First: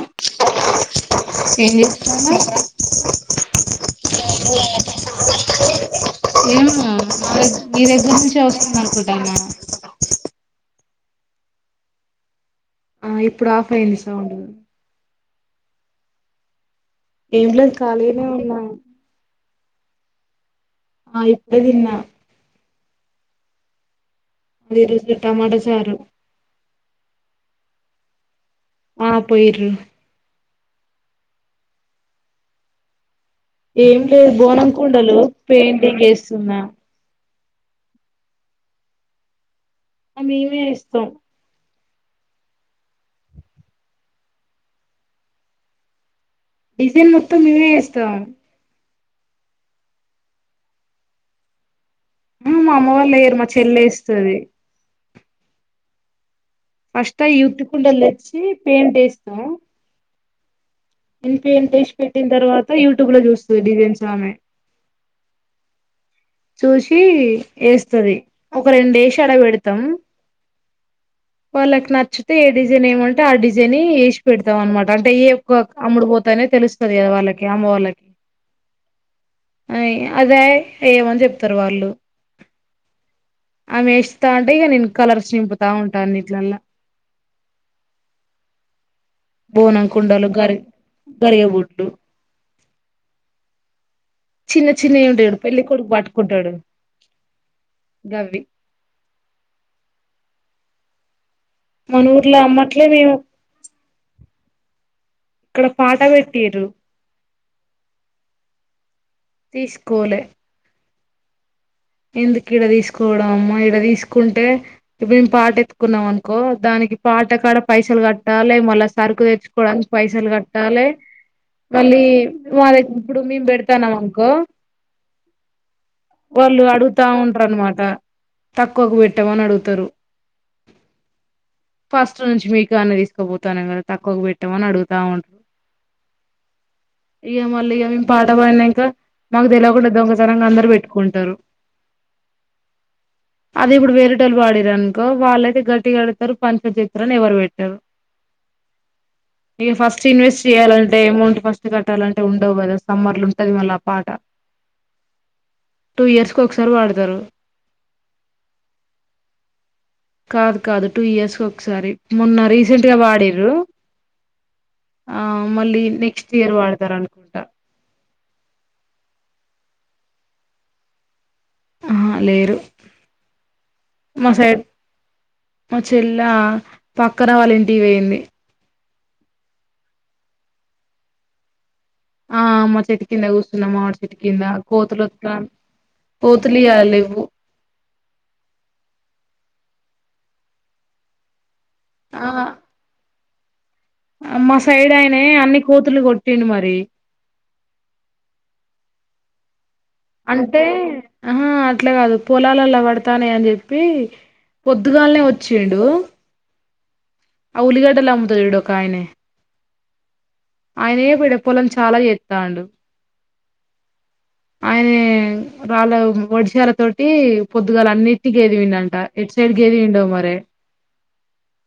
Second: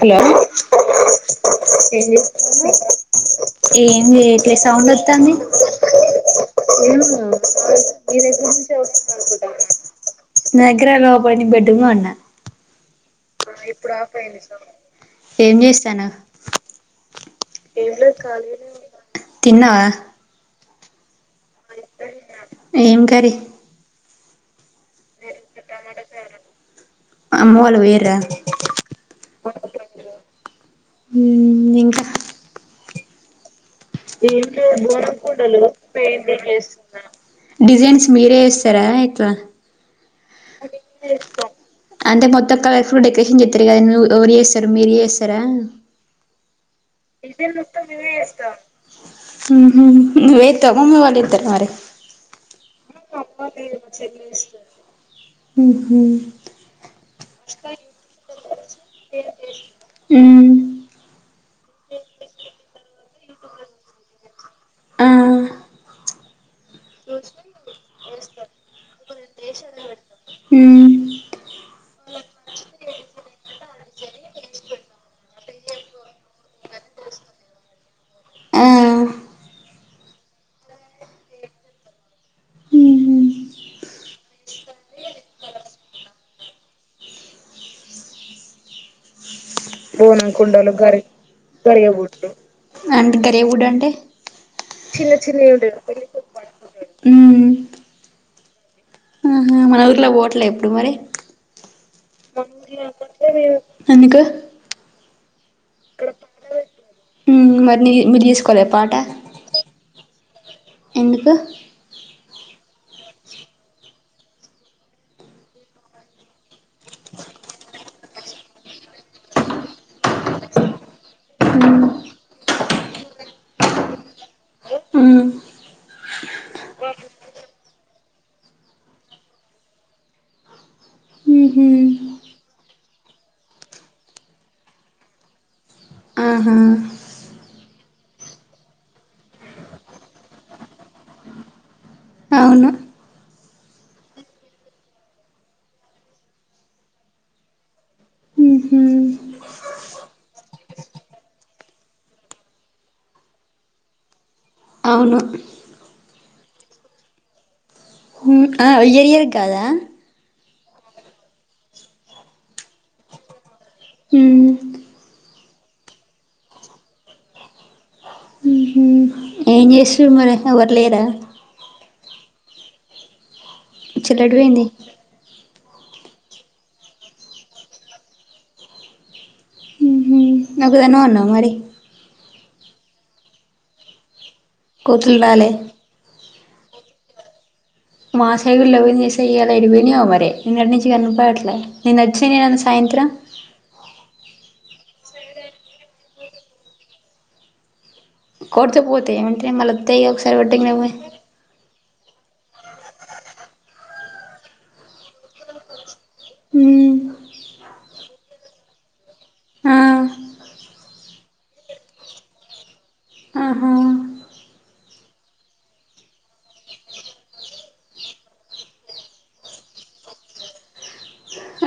Hello ఏం చేస్తున్నారు. ఏమ్ చేయట్లే సౌండ్ వస్తాంది ఏం నా నేను దగ్గ నీ దగ్గర నేను నుంచి ఎప్పుడ్ నుంచో వస్తుంది వస్తూ అనుకుంటానా ఉందేమో నగరలో పటి పెట్టు అన్నా ఆ ఇప్పుడు ఆఫ్ అయింది సౌండ్ ఏం చేస్తనవ్ ఏం లేదు ఏంలేద్ ఖాళీనే ఉన్నా ఖాళీగనే ఉన్నా తిన్నావా. ఆ ఇప్పుడే తిన్నా ఏం కర్రి అది ఈరోోజు టమాటా చారు అమ్మ వాళ్ళు పొయ్యిర్రా ఆ ప్లేట్లు ఊహ ఇంకా లేదు ఏం బోనం కుండలు లేదు పెయింటింగ్ ఏస్తున్నా చేస్తున్నా డిజైన్స్ మీరే ఏస్తారా ఎట్లా మేమే వేస్తాం అంటే మొత్తం కలర్ ఫుల్ డెకరేషన్ చెస్తారు కదా నువ ఎవరు చేస్తారు మీరు చేస్తారా డిజైన్ మొత్తం మేమే వేస్తాం ఊహు నువ్వు ఏత్తవ మమ్మీ వాళ్ ఇద్దరికి మరి. ఊ మా అమ్మ వాళ్ళు ఎయ్యరు మా చెల్లె ఏస్తది. ఊహు ఫస్ట్ అయి యుత్తి కుండల్ తెచ్చీ పెయింట్ ఏస్తం. ఉమ్మ్ [unintelligible] పెట్టిన్ తర్వాతా యూట్యూబ్ లో చూస్తది డిజైన్స్ ఆమె. ఆ చూసి వేస్తది ఒక రెండు వేసి అడ పెడతాం మ్మ్ వాళ్ళకి నచ్చితే ఏ డిజైన్ ఏమంటే ఆ డిజైన్ ఎసి పెడతాం అనమాట అంటే ఏ ఎక్కువ అమ్ముడు పోతానే తెలుస్తాది కదా వాళ్ళకి అమ్మ వాళ్ళకి ఆ అని అదే ఏమని చెప్తారు వాళ్ళు మ్మ్ హు ఆమెస్తతా ఉంటే ఇక నేను కలర్స్ నింపుతా ఉంటా నీటిలలా బోనం కుండలు గరి గరి బుడ్లు చిన్న చిన్నయి ఉంటాయి చూడు పెళ్ళి కొడుకు పట్టుకుంటాడు గవి ఆహ మన ఊర్లో ఓట్లే ఎప్పుడు మరి మన ఊర్లో అమ్మట్లే మేము ఎందుకు ఇక్కడ పాట పెట్టిన్రు ఉహూ మరి నీ మీరు తిసుకోలే పాట తీస్కోలే ఎందుకు ఎందుకు ఇడ తీసుకోవడం అమ్మా ఇడ తీసుకుంటే మేము పాట ఎత్కున్నాం అనుకో దాని నికి పాట కాడ పైసలు కట్టాలే మళ్ళా సరుకు తెచ్చుకోవడానికి పైసలు కట్టాలే మ్మ్ మళ్ళీ మాదై ఇప్పుడు మేము పెడతానాం అనుకో ఉమ్ వాళ్ళు అడుగుతా ఉంటారు అనమాట తక్కువకు పెట్టామని అడుగుతారు ఊహూ ఫస్ట్ నుంచి మీ కానే తీసుకోబోత ా కదా తక్కువకు పెట్టామని అడుగుతా ఉంటారు ఆహా ఇగ మళ్ళ ఇగ పాట పాడినాంకా మాకు తెలియకుండాద్దొకసంగా అందరు పెట్టుకుంటారు అవును అది ఇప్పుడు వేరేటోల్లు పాడిన్రు అనుకో వాళ్ళైతే గట్టిగాడతారు పంచ చిత్రాని ఎవరు పెట్టారు ఊహూ ఇక ఫస్ట్ ఇన్వెస్ట్ చేయాలంటే అమౌంట్ ఫస్ట్ కట్టాలంటే ఉండవు కదా సమ్మర్లు ఉంటది మళ్ళీ ఆ పాట అవును టూ ఇయర్స్ కు ఒకసారి వాడతారు ఆ వెయ్యేది కాదా కాదు కాదు టూ ఇయర్స్ ఒకసారి మొన్న రీసెంట్ గా వాడిన్ర్రు ఉమ్ ఆ మళ్ళీ నెక్స్ట్ ఇయర్ వాడతారు అనుకుంటా ఉహూ ఏం చేస్తారు మరి ఎవ్వర్లేరా ఆ లేరు చెల్లె ఎటు పోయింది ఆ చెల్ల పక్కన వాళ్ళ ఇంటికి పోయింది కుతే నవన్నా మరి ఆ మా చెట్టు కింద కూర్చున్నామాడ చెట్ కింద కోతులు వ కోతులు ఇగ లేవు మాసైడ్ లేవానియాసే ఎటు పోయినయో మరి నిన్నట్ నుంచి కన్నప్పట్లే నిన్న ఆ అజ్ినని నన్ను సాయంత్రం మా సైడ్ అయినే అన్ని కోతులు కొట్టిండు మరి కొడితే పోతాయ్ ఏమ అంటే మళ్ళా అంటే అహా! అట్లా కాదు, పొలాలలో పడతాన్నాయి అని చెప్పి పొద్దుగాలనే వచ్చిండు. మ్ ఆ ఉల్లిగడ్డలు అమ్ముతాడు చూడు, ఒక ఆయనే ఆ అయనే పొ పొలం చాలా చేస్తాండు. ఆహా ఆయన రాలే, వర్షాలతోటి పొద్దుగాల అన్నింటికి గేదె పోయిందంటే ఎడ్ గేదె ఏంటో మరి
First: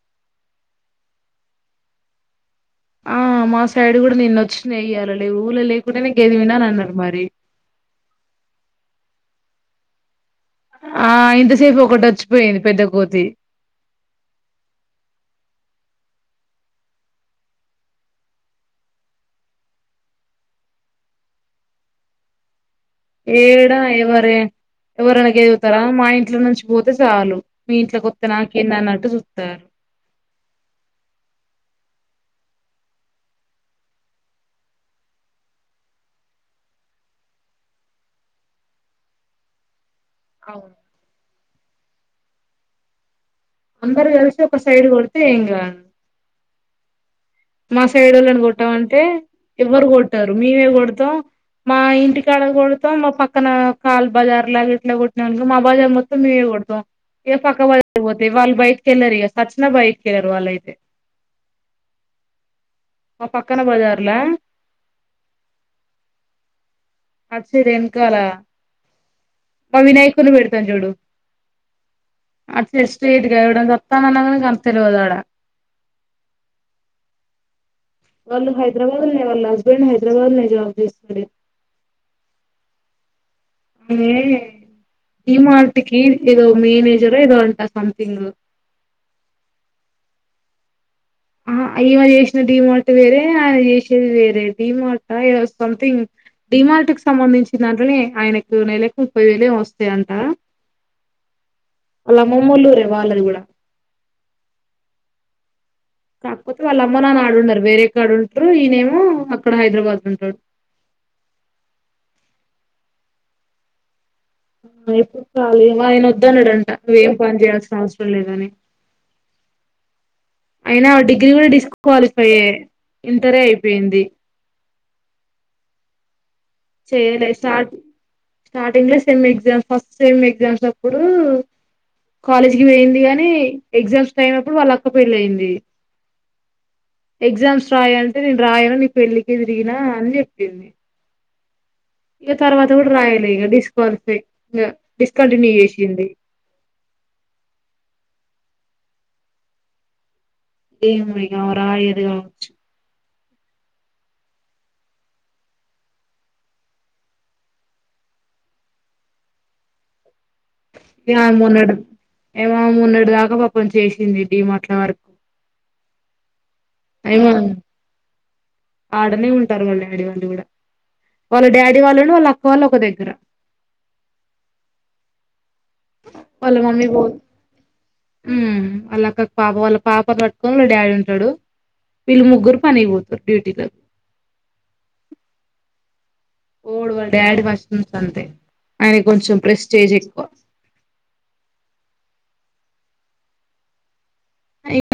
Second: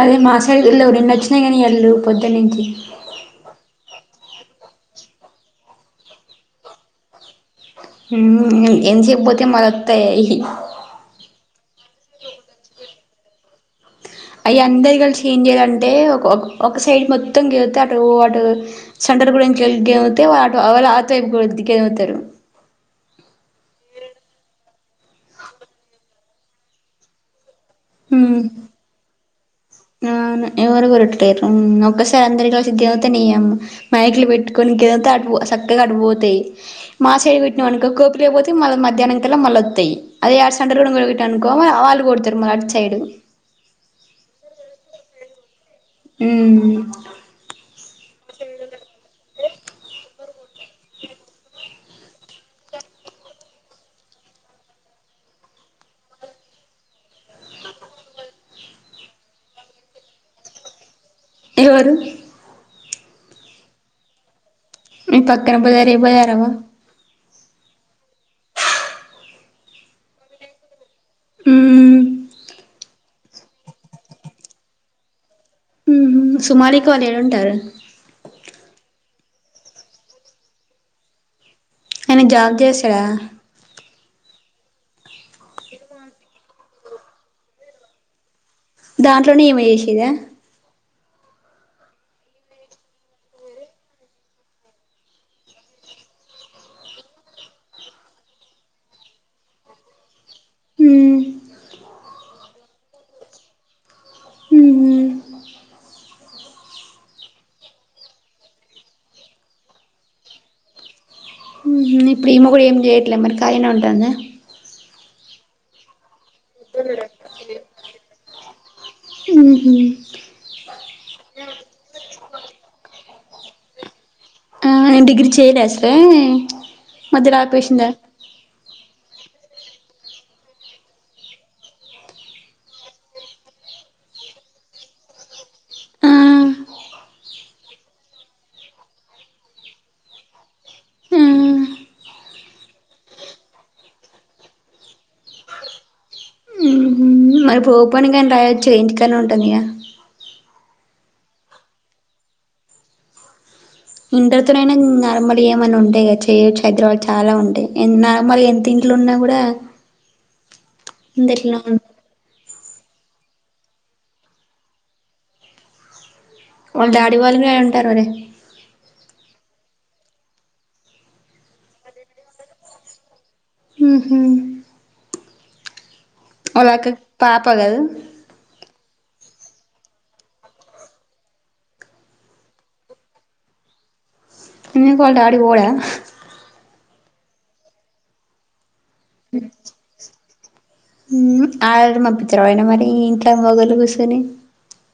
అదే మాసాడిళ్లు ఎన్న వచ్చినాయి కానీ ఏళ్ళు పొద్దునుంచి ఆ మాస్ సైడ్ కూడా నిన్న వచ్చినాయ్, ఈయాల లేవు ఊర్లో లేకుండా నే గేదె పిండాలన్నారు మరి. ఏం చేయకపోతే మల్లొత్తయి అవి ఆ ఇంతసేపు ఒకటి వచ్చిపోయింది పెద్ద కోతి అవి అందరు కలిసి ఏం చేయాలంటే ఒక ఒక సైడ్ మొత్తం కెళితే అటు సైడ్ అందరుగురించి [unintelligible] ఇంటికి వెళితే వాళ్ళ ఆటో ఏమవుతారు. ఏడా ఎవరే ఎవరైనా గేలుగుతారా మా ఇంట్లో నుంచి పోతే చాలు మీ ఇంట్లో కొత్త నాకేంది అన్నట్టు చూస్తారు. ఎవరు ఉరటికేయరు హ్మ్ ఒకసారి అందరి తోసి దేవితే నీ యమ్మ మైకులు పెట్టుకని గెలువతే చక్కగా అటుపోతాయి మా సైడు పెట్టినాం అనుకో కోపిలేకిపోతాయి మళ్ళా మధ్యాహనంకల్లా మళ్ళా వత్తాయి. అదయారు అవును సండలు కూడా అనుకో ఆళ్లు కూడాతురుమన అటు సైడు. [unintelligible] అందరు కలిసి ఒక సైడ్ కొడితే ఎంగాదు. మ్ మా సైడ్ వాళ్ళని కొట్టామంటే ఎవ్వరు కొట్టరు మేమే కొడతాం. మా ఇంటి కాడ కుడుత, మా పక్కన కాళ్ బజార్ లాగా ఇట్లా కుట్టినాను అనుకో మా బజార్ మొత్తం మీ చూడ ఏ పక్క వాళ్ పోతాయి వాళ్ళు బయటకి వెళ్ళారు. ఇక సచ్చిన బయటకి వెళ్ళరు వాళ్ళయితే. ఎవరు? ఆ పక్కన బజార్లో పక్కన బజార్ ఏ బజార్. అది సరే వెనకాల మా వినాయకుని పెడతాం చూడు ఉమ్ అది స్ట్రెయిట్ గా వత్తానన్నా గాని తెల్వదు అడ సుమారకి వాళ్ళు నెల ఉంటారు. వాళ్ళు హైదరాబాద్ లోనే వాళ్ళ హస్బెండ్ హైద్రాబాద్ లోనే జాబ్ చేస్తాడు. ఆయన జాబ్ చేస్తాడా? ఇది డీమార్టికి ఏదో మేనేజరో ఏదో అంట సంథింగ్. దాంట్లోనే ఈమె చేసేదా? హు హూ ఈమె చేసిన డిమార్ట్ వేరే ఆయన చేసేది వేరే డీమార్ట్ సంథింగ్. డిమార్ట్ కి సంబంధించిన దాంట్లోనే ఆయనకు నెలకు ముప్పై వేలే వస్తాయి అంట. ఉమ్ వాళ్ళ అమ్మమ్మలూరే వాళ్ళది కూడా. ఉహు కాకపోతే వాళ్ళు అమ్మ, నాన్న ఆడ ఉండరు. వేరే కాడ ఉంటారు. ఈయనేమో అక్కడ హైదరాబాద్ లో అక్కడ ఉంటాడు. ఇప్పుడు ఈమె కూడా ఏమి చేయట్లేదు మరి కఖాళీగానే ఉంటుందా? ఎప్పుడు ఖాళీ ఆయన వద్దాన్నాడంట నువ్వ ఏం పని చేయాల్సిన అవసరం లేదని. ఉ హు అయినా డిగ్రీ కూడా డిస్క్వాలిఫై యే ఇంటరే అయిపోయింది. ఆ డిగ్రీ చేయదేశాలు. చేయలే స్టార్ స్టార్టింగ్ లో sem exam. First sem exams అప్పుడు కాలేజ్ కి పోయింది గానీ, ఎగ్జామ్స్ టైం అప్పుడు వాళ్ళ అక్క పెళ్ళి అయింది. ఆ ఎగ్జామ్స్ రాయి అంటే నేను రాయను నేను పెళ్ళికే తిరిగినా అని చెప్పింది ఆ ఇగా తర్వాత కూడా రాయాలే ఇగా డిస్కాలిఫై ఇగా డిస్కంటిన్యూ చేసింది ఉహు మరి ఇప్పుడు గానీ రాయొచ్చుగా ఇంటికాడనే ఉంటాంది కదా ఏమో ఇగా ఆమె రాయాదు కావచ్చు ఇంటర్ తో నైనా నార్మల్ ఏమన్నా ఉంటేయి కదా చేయొచ్చు హైదరాబాద్ చాలా ఉంటాయి నార్మల్ ఎంత ఇం లున్న కూడా మీ ఇంది నాన్ ఎట్లా మొన్నడు ఏమో మొన్నటిదాకా పాపం చేసింది డిమాట్లా వర్క్ వాళ్ళ డాడీ హైమా వాళ్ళు కూడా ఉంటారు మరి ఆడనే ఉంటారు కథనే వాళ్ళు కూడా వాళ్ళ డాడీ వాళ్ళును వాళ్ళ అక్క వాళ్ళు ఒక దగ్గర ఉహు వాళ్ళ మమ్మీ అక్క పోద్ పాప కదా వాళ్ళ అక్క పాప వాళ్ళ పాప పట్టుకోని డాడీ ఉంటాడు వీళ్ళు ముగ్గురు పని పోతరు డ్యూటీలకు ఎందుకు వాళ్ళ డాడీ పొడ పోడు వాళ్ళ డాడీ ఫస్ట్ నుంచి అంతే ఆయనకు కొంచెం ప్రెస్టేజ్ ఎక్కువ ఆయన పిచ్చిలోడ ఏమన్నా ఇంట్ల మొగోళ్ళు కూర్చొని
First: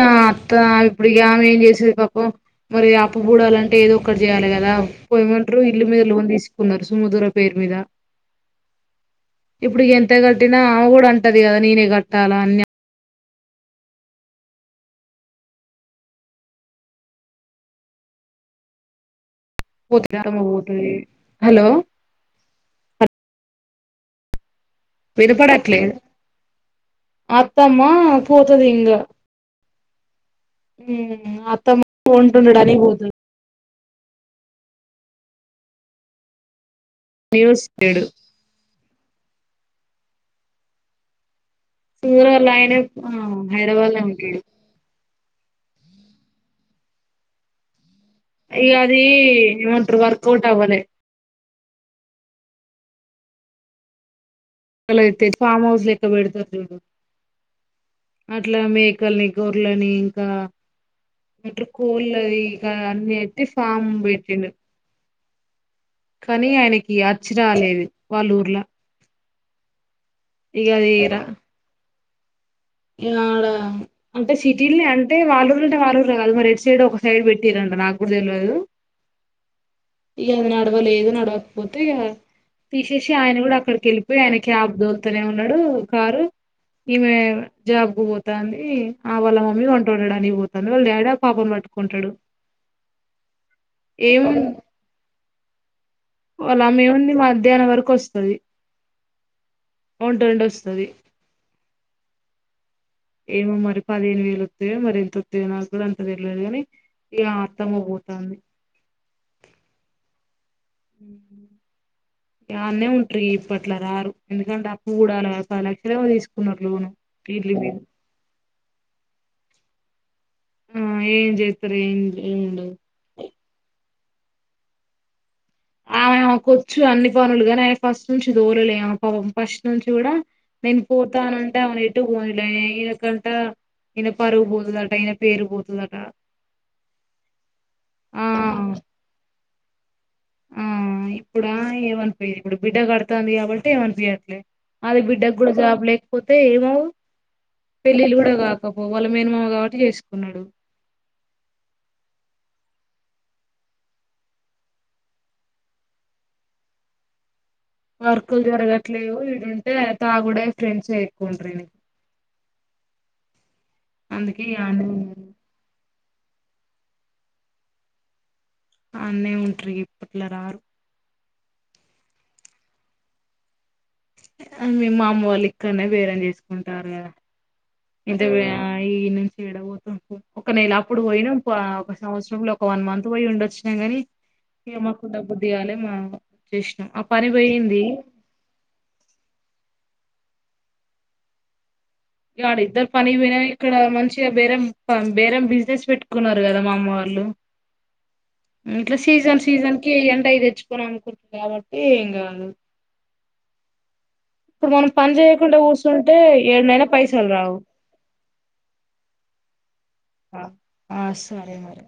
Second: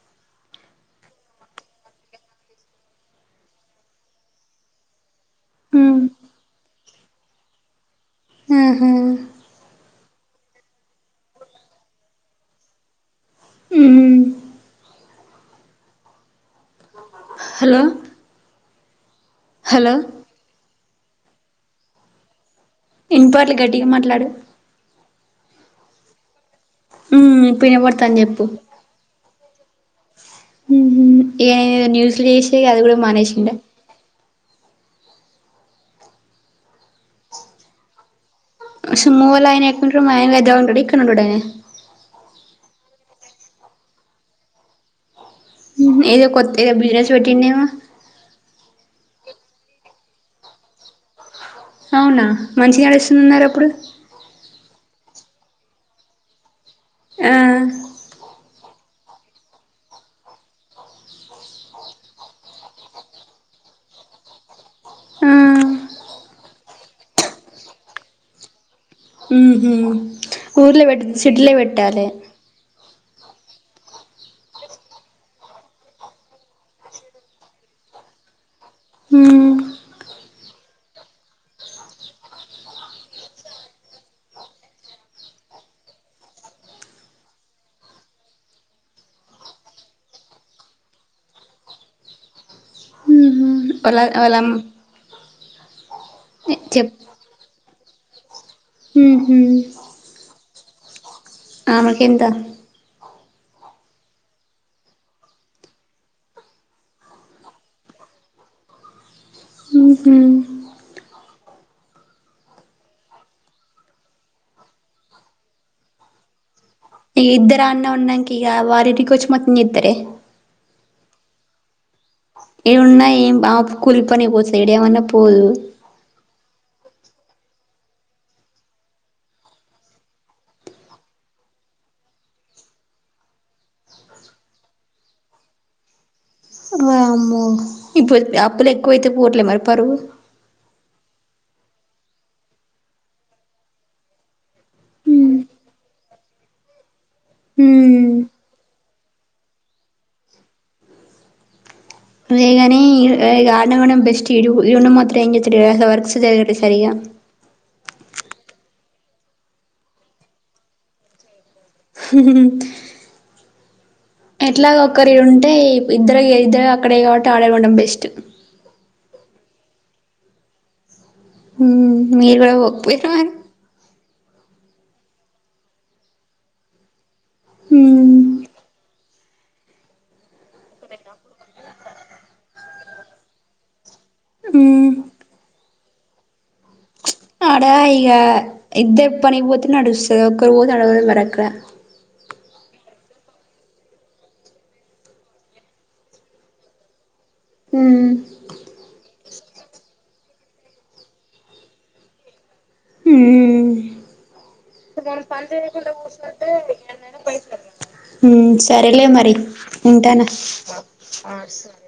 అత్త ఇప్పుడు ఇగ ఆమె ఏం చేసుడు పాపం మరి అప్పు పూడాలంటే ఏదో ఒక్కటి చేయాలే కదా పోయిన మంతు ఉ ఇల్లు మీద లోన్ తీసుకున్నారు సుమధుర పేరు మీద ఉ ఇప్పుడు ఎంత కట్టినా ఆమె కూడా అంటది కదా నేనే కట్టాలా అని ఉ హలో హలో పోతది అత్తమ్మ పోతది హలో ఇనపట్లే గట్టిగా మాట్లాడు వినపడట్లే ఉ ఇప్పుడు అత్తమ్మా వినపడతాంది చెప్పు పోతది ఇంగా ఇగ ఆయన అత్తమ్మ ఏదో న్యూసులు చేసే వంటుండడానికి అది కూడా పోతది బంద్ చేసిండా న్యూస్ ఏడు ఓషి మొవ్వలా ఆయన ఎక్కడుంటాడు [unintelligible] ఇక్కడ ఉంటాడ ఆయనే సురోల్ల ఆయన హైదరాబాదులోనే ఉంటాడు ఏదో కొత్త ఏదో బిజినెస్ పెట్టిండేమో ఇగ అది ఏమంటారు వర్క్ ఓట్ అవ్వలే అవునా మంచిగా నడుస్తుందిన్నారు అప్పుడు ఫామ్ హౌస్ లెక్క పెడతాది ఆ అట్లా మేకల్ని, గొర్లని ఇంకా [unintelligible] ఫామ్ పెట్టిండు ఆ కానీ ఆయనకి అచ్చు రాలేదు వాళ్లుఊర్ల ఊర్లో పెట్ రా సిటీలో పెట్టాలే ఇగ ఆడ అంటే సిటీల్నే అంటే వాళ్ళ ఊర్లనే వాళ్ళ ఊర్లోనే కలవరు ఎటు సైడు ఒక సైడు పెట్టిర్రంట నాకు కూడా తెలవదు ఉమ్ ఇగ నడవలేదు నడవకపోతే ఇగా తీసేసి ఆయన కూడా అక్కడికి వెళ్ళిపోయి ఆయన క్యాబ్ తోలుతునే ఉన్నాడు కారు ఈమె జాబ్ కు పోతంది ఆ వాళ్ళ మమ్మీ వంట వండడానికి పోతుంది వాళ్ళ డాడీ ఆ పాపను పట్టుకుంటాడు ఉహు వాళ్ళ వాళ్ళ అమ్మ వల్ల అమ్మ ఏముంది మధ్యాహ్నం వరకు వస్తుంది ఉహు అది ఆమె కెంత ఏమో మరి పదిహేను వేలు వస్తాయో మరి ఎంత వస్తయో నాకు కూడా అంత తెలేదుగాని ఇ అత్తమ్మ పోతంది ఉహు ఉహు యాన్నే ఉంటాయి ఇప్పట్ల రారు ఎందుకంటే అప్పు కూడా అల పది లక్షలేమో తీసుకున్నారు ఇ ఇద్దరా అన్నే ఉన్నాంక ఇగ వారి ఇంటికొచ్చి ఏం చెత్తరే ఆ ఏం చెత్తరే ఏంది ఏవున్నా ఏం ఆ కులి పనికి పోస ఎడయావన్న పోదు ఆమెకు వచ్చు అన్ని పనులు గానీ ఫస్ట్ నుంచి దోరలే ఫస్ట్ నుంచి కూడా నేను పోతానంటే ఎట్టు పోనీలా ఈయనకంట ఈయన పరువు పోతుందట ఈయన పేరు పోతుందట వామ్మో ఇప్పుడు ఆ అప్పులు ఎక్కువైతే పోతలే మరి పరువు ఆ ఇప్పుడా ఏమనిపోయది ఇప్పుడు బిడ్డ కడుతంది కాబట్టి ఏమనిపియట్లేదు అట్లే అది బిడ్డ కూడా జాబ్ లేకపోతే ఏమవు ఉమ్ పెళ్ళిళ్ళు కూడా కాకపోవు వాళ్ళ మేనమామ కాబట్టి చేసుకున్నాడు వేగానే ఈ గార్డన్ బెస్ట్ ఇయన మాత్రం అయి వర్క్స్ లేదు సరిగా అ [inaudible] వర్క్లు జరగట్లేవు ఇడుంటే తాగుడే ఫ్రెండ్స్ ఎక్కువ ఉండ్రీ [unintelligible] అందుకే ఈయ ఎట్లా ఆన్నే ఒకరి ఉన్నడు ఉంటే ఇద్దరు ఇద్దరు అక్కడే కాబట్టి ఆడే ఉండడం బెస్ట్ అన్నీ ఉంట్రి ఇప్పట్లో రారు హు మీరు కూడా పోకుపోయిన మరి మేం మా అమ్మ వాళ్ళు ఇక్కడనే బేరేం చేసుకుంటారు కదా ఎంత వి ఈనుంచి ఏడ పోతావ్ ఒక నెల అప్పుడు పోయినా ఒక సంవత్సరం లో ఒక వన్ మంత్ పోయి ఉండొచ్చిన గాని ఏ మాకు ఉండబుద్ధి గాలే ఇంకా ఆడా ఇక ఇద్దే పనిపో ఎ నడుస్తారు ఒక్కరు పోతే అడుద మరకుల ఇడ ఇద్దరు పనికి పోయిన ఇక్కడ మంచిగా బేరేం బేరేం బిజినెస్ పెట్టుకున్నారు కదా మా అమ్మ వాళ్ళు ఊ ఇట్లా సీజన్ సీజన్ కి ఎంటయి తెచ్చుకోని అనుకుంటుంది కాబట్టి ఇంగ ఉమ్ ఇప్పుడు మనం పని చేయకుండా కూర్చుంటే ఏడనైనా పైసలు రావు సరేలే మరి ఉంటాను ఆ సరే మరి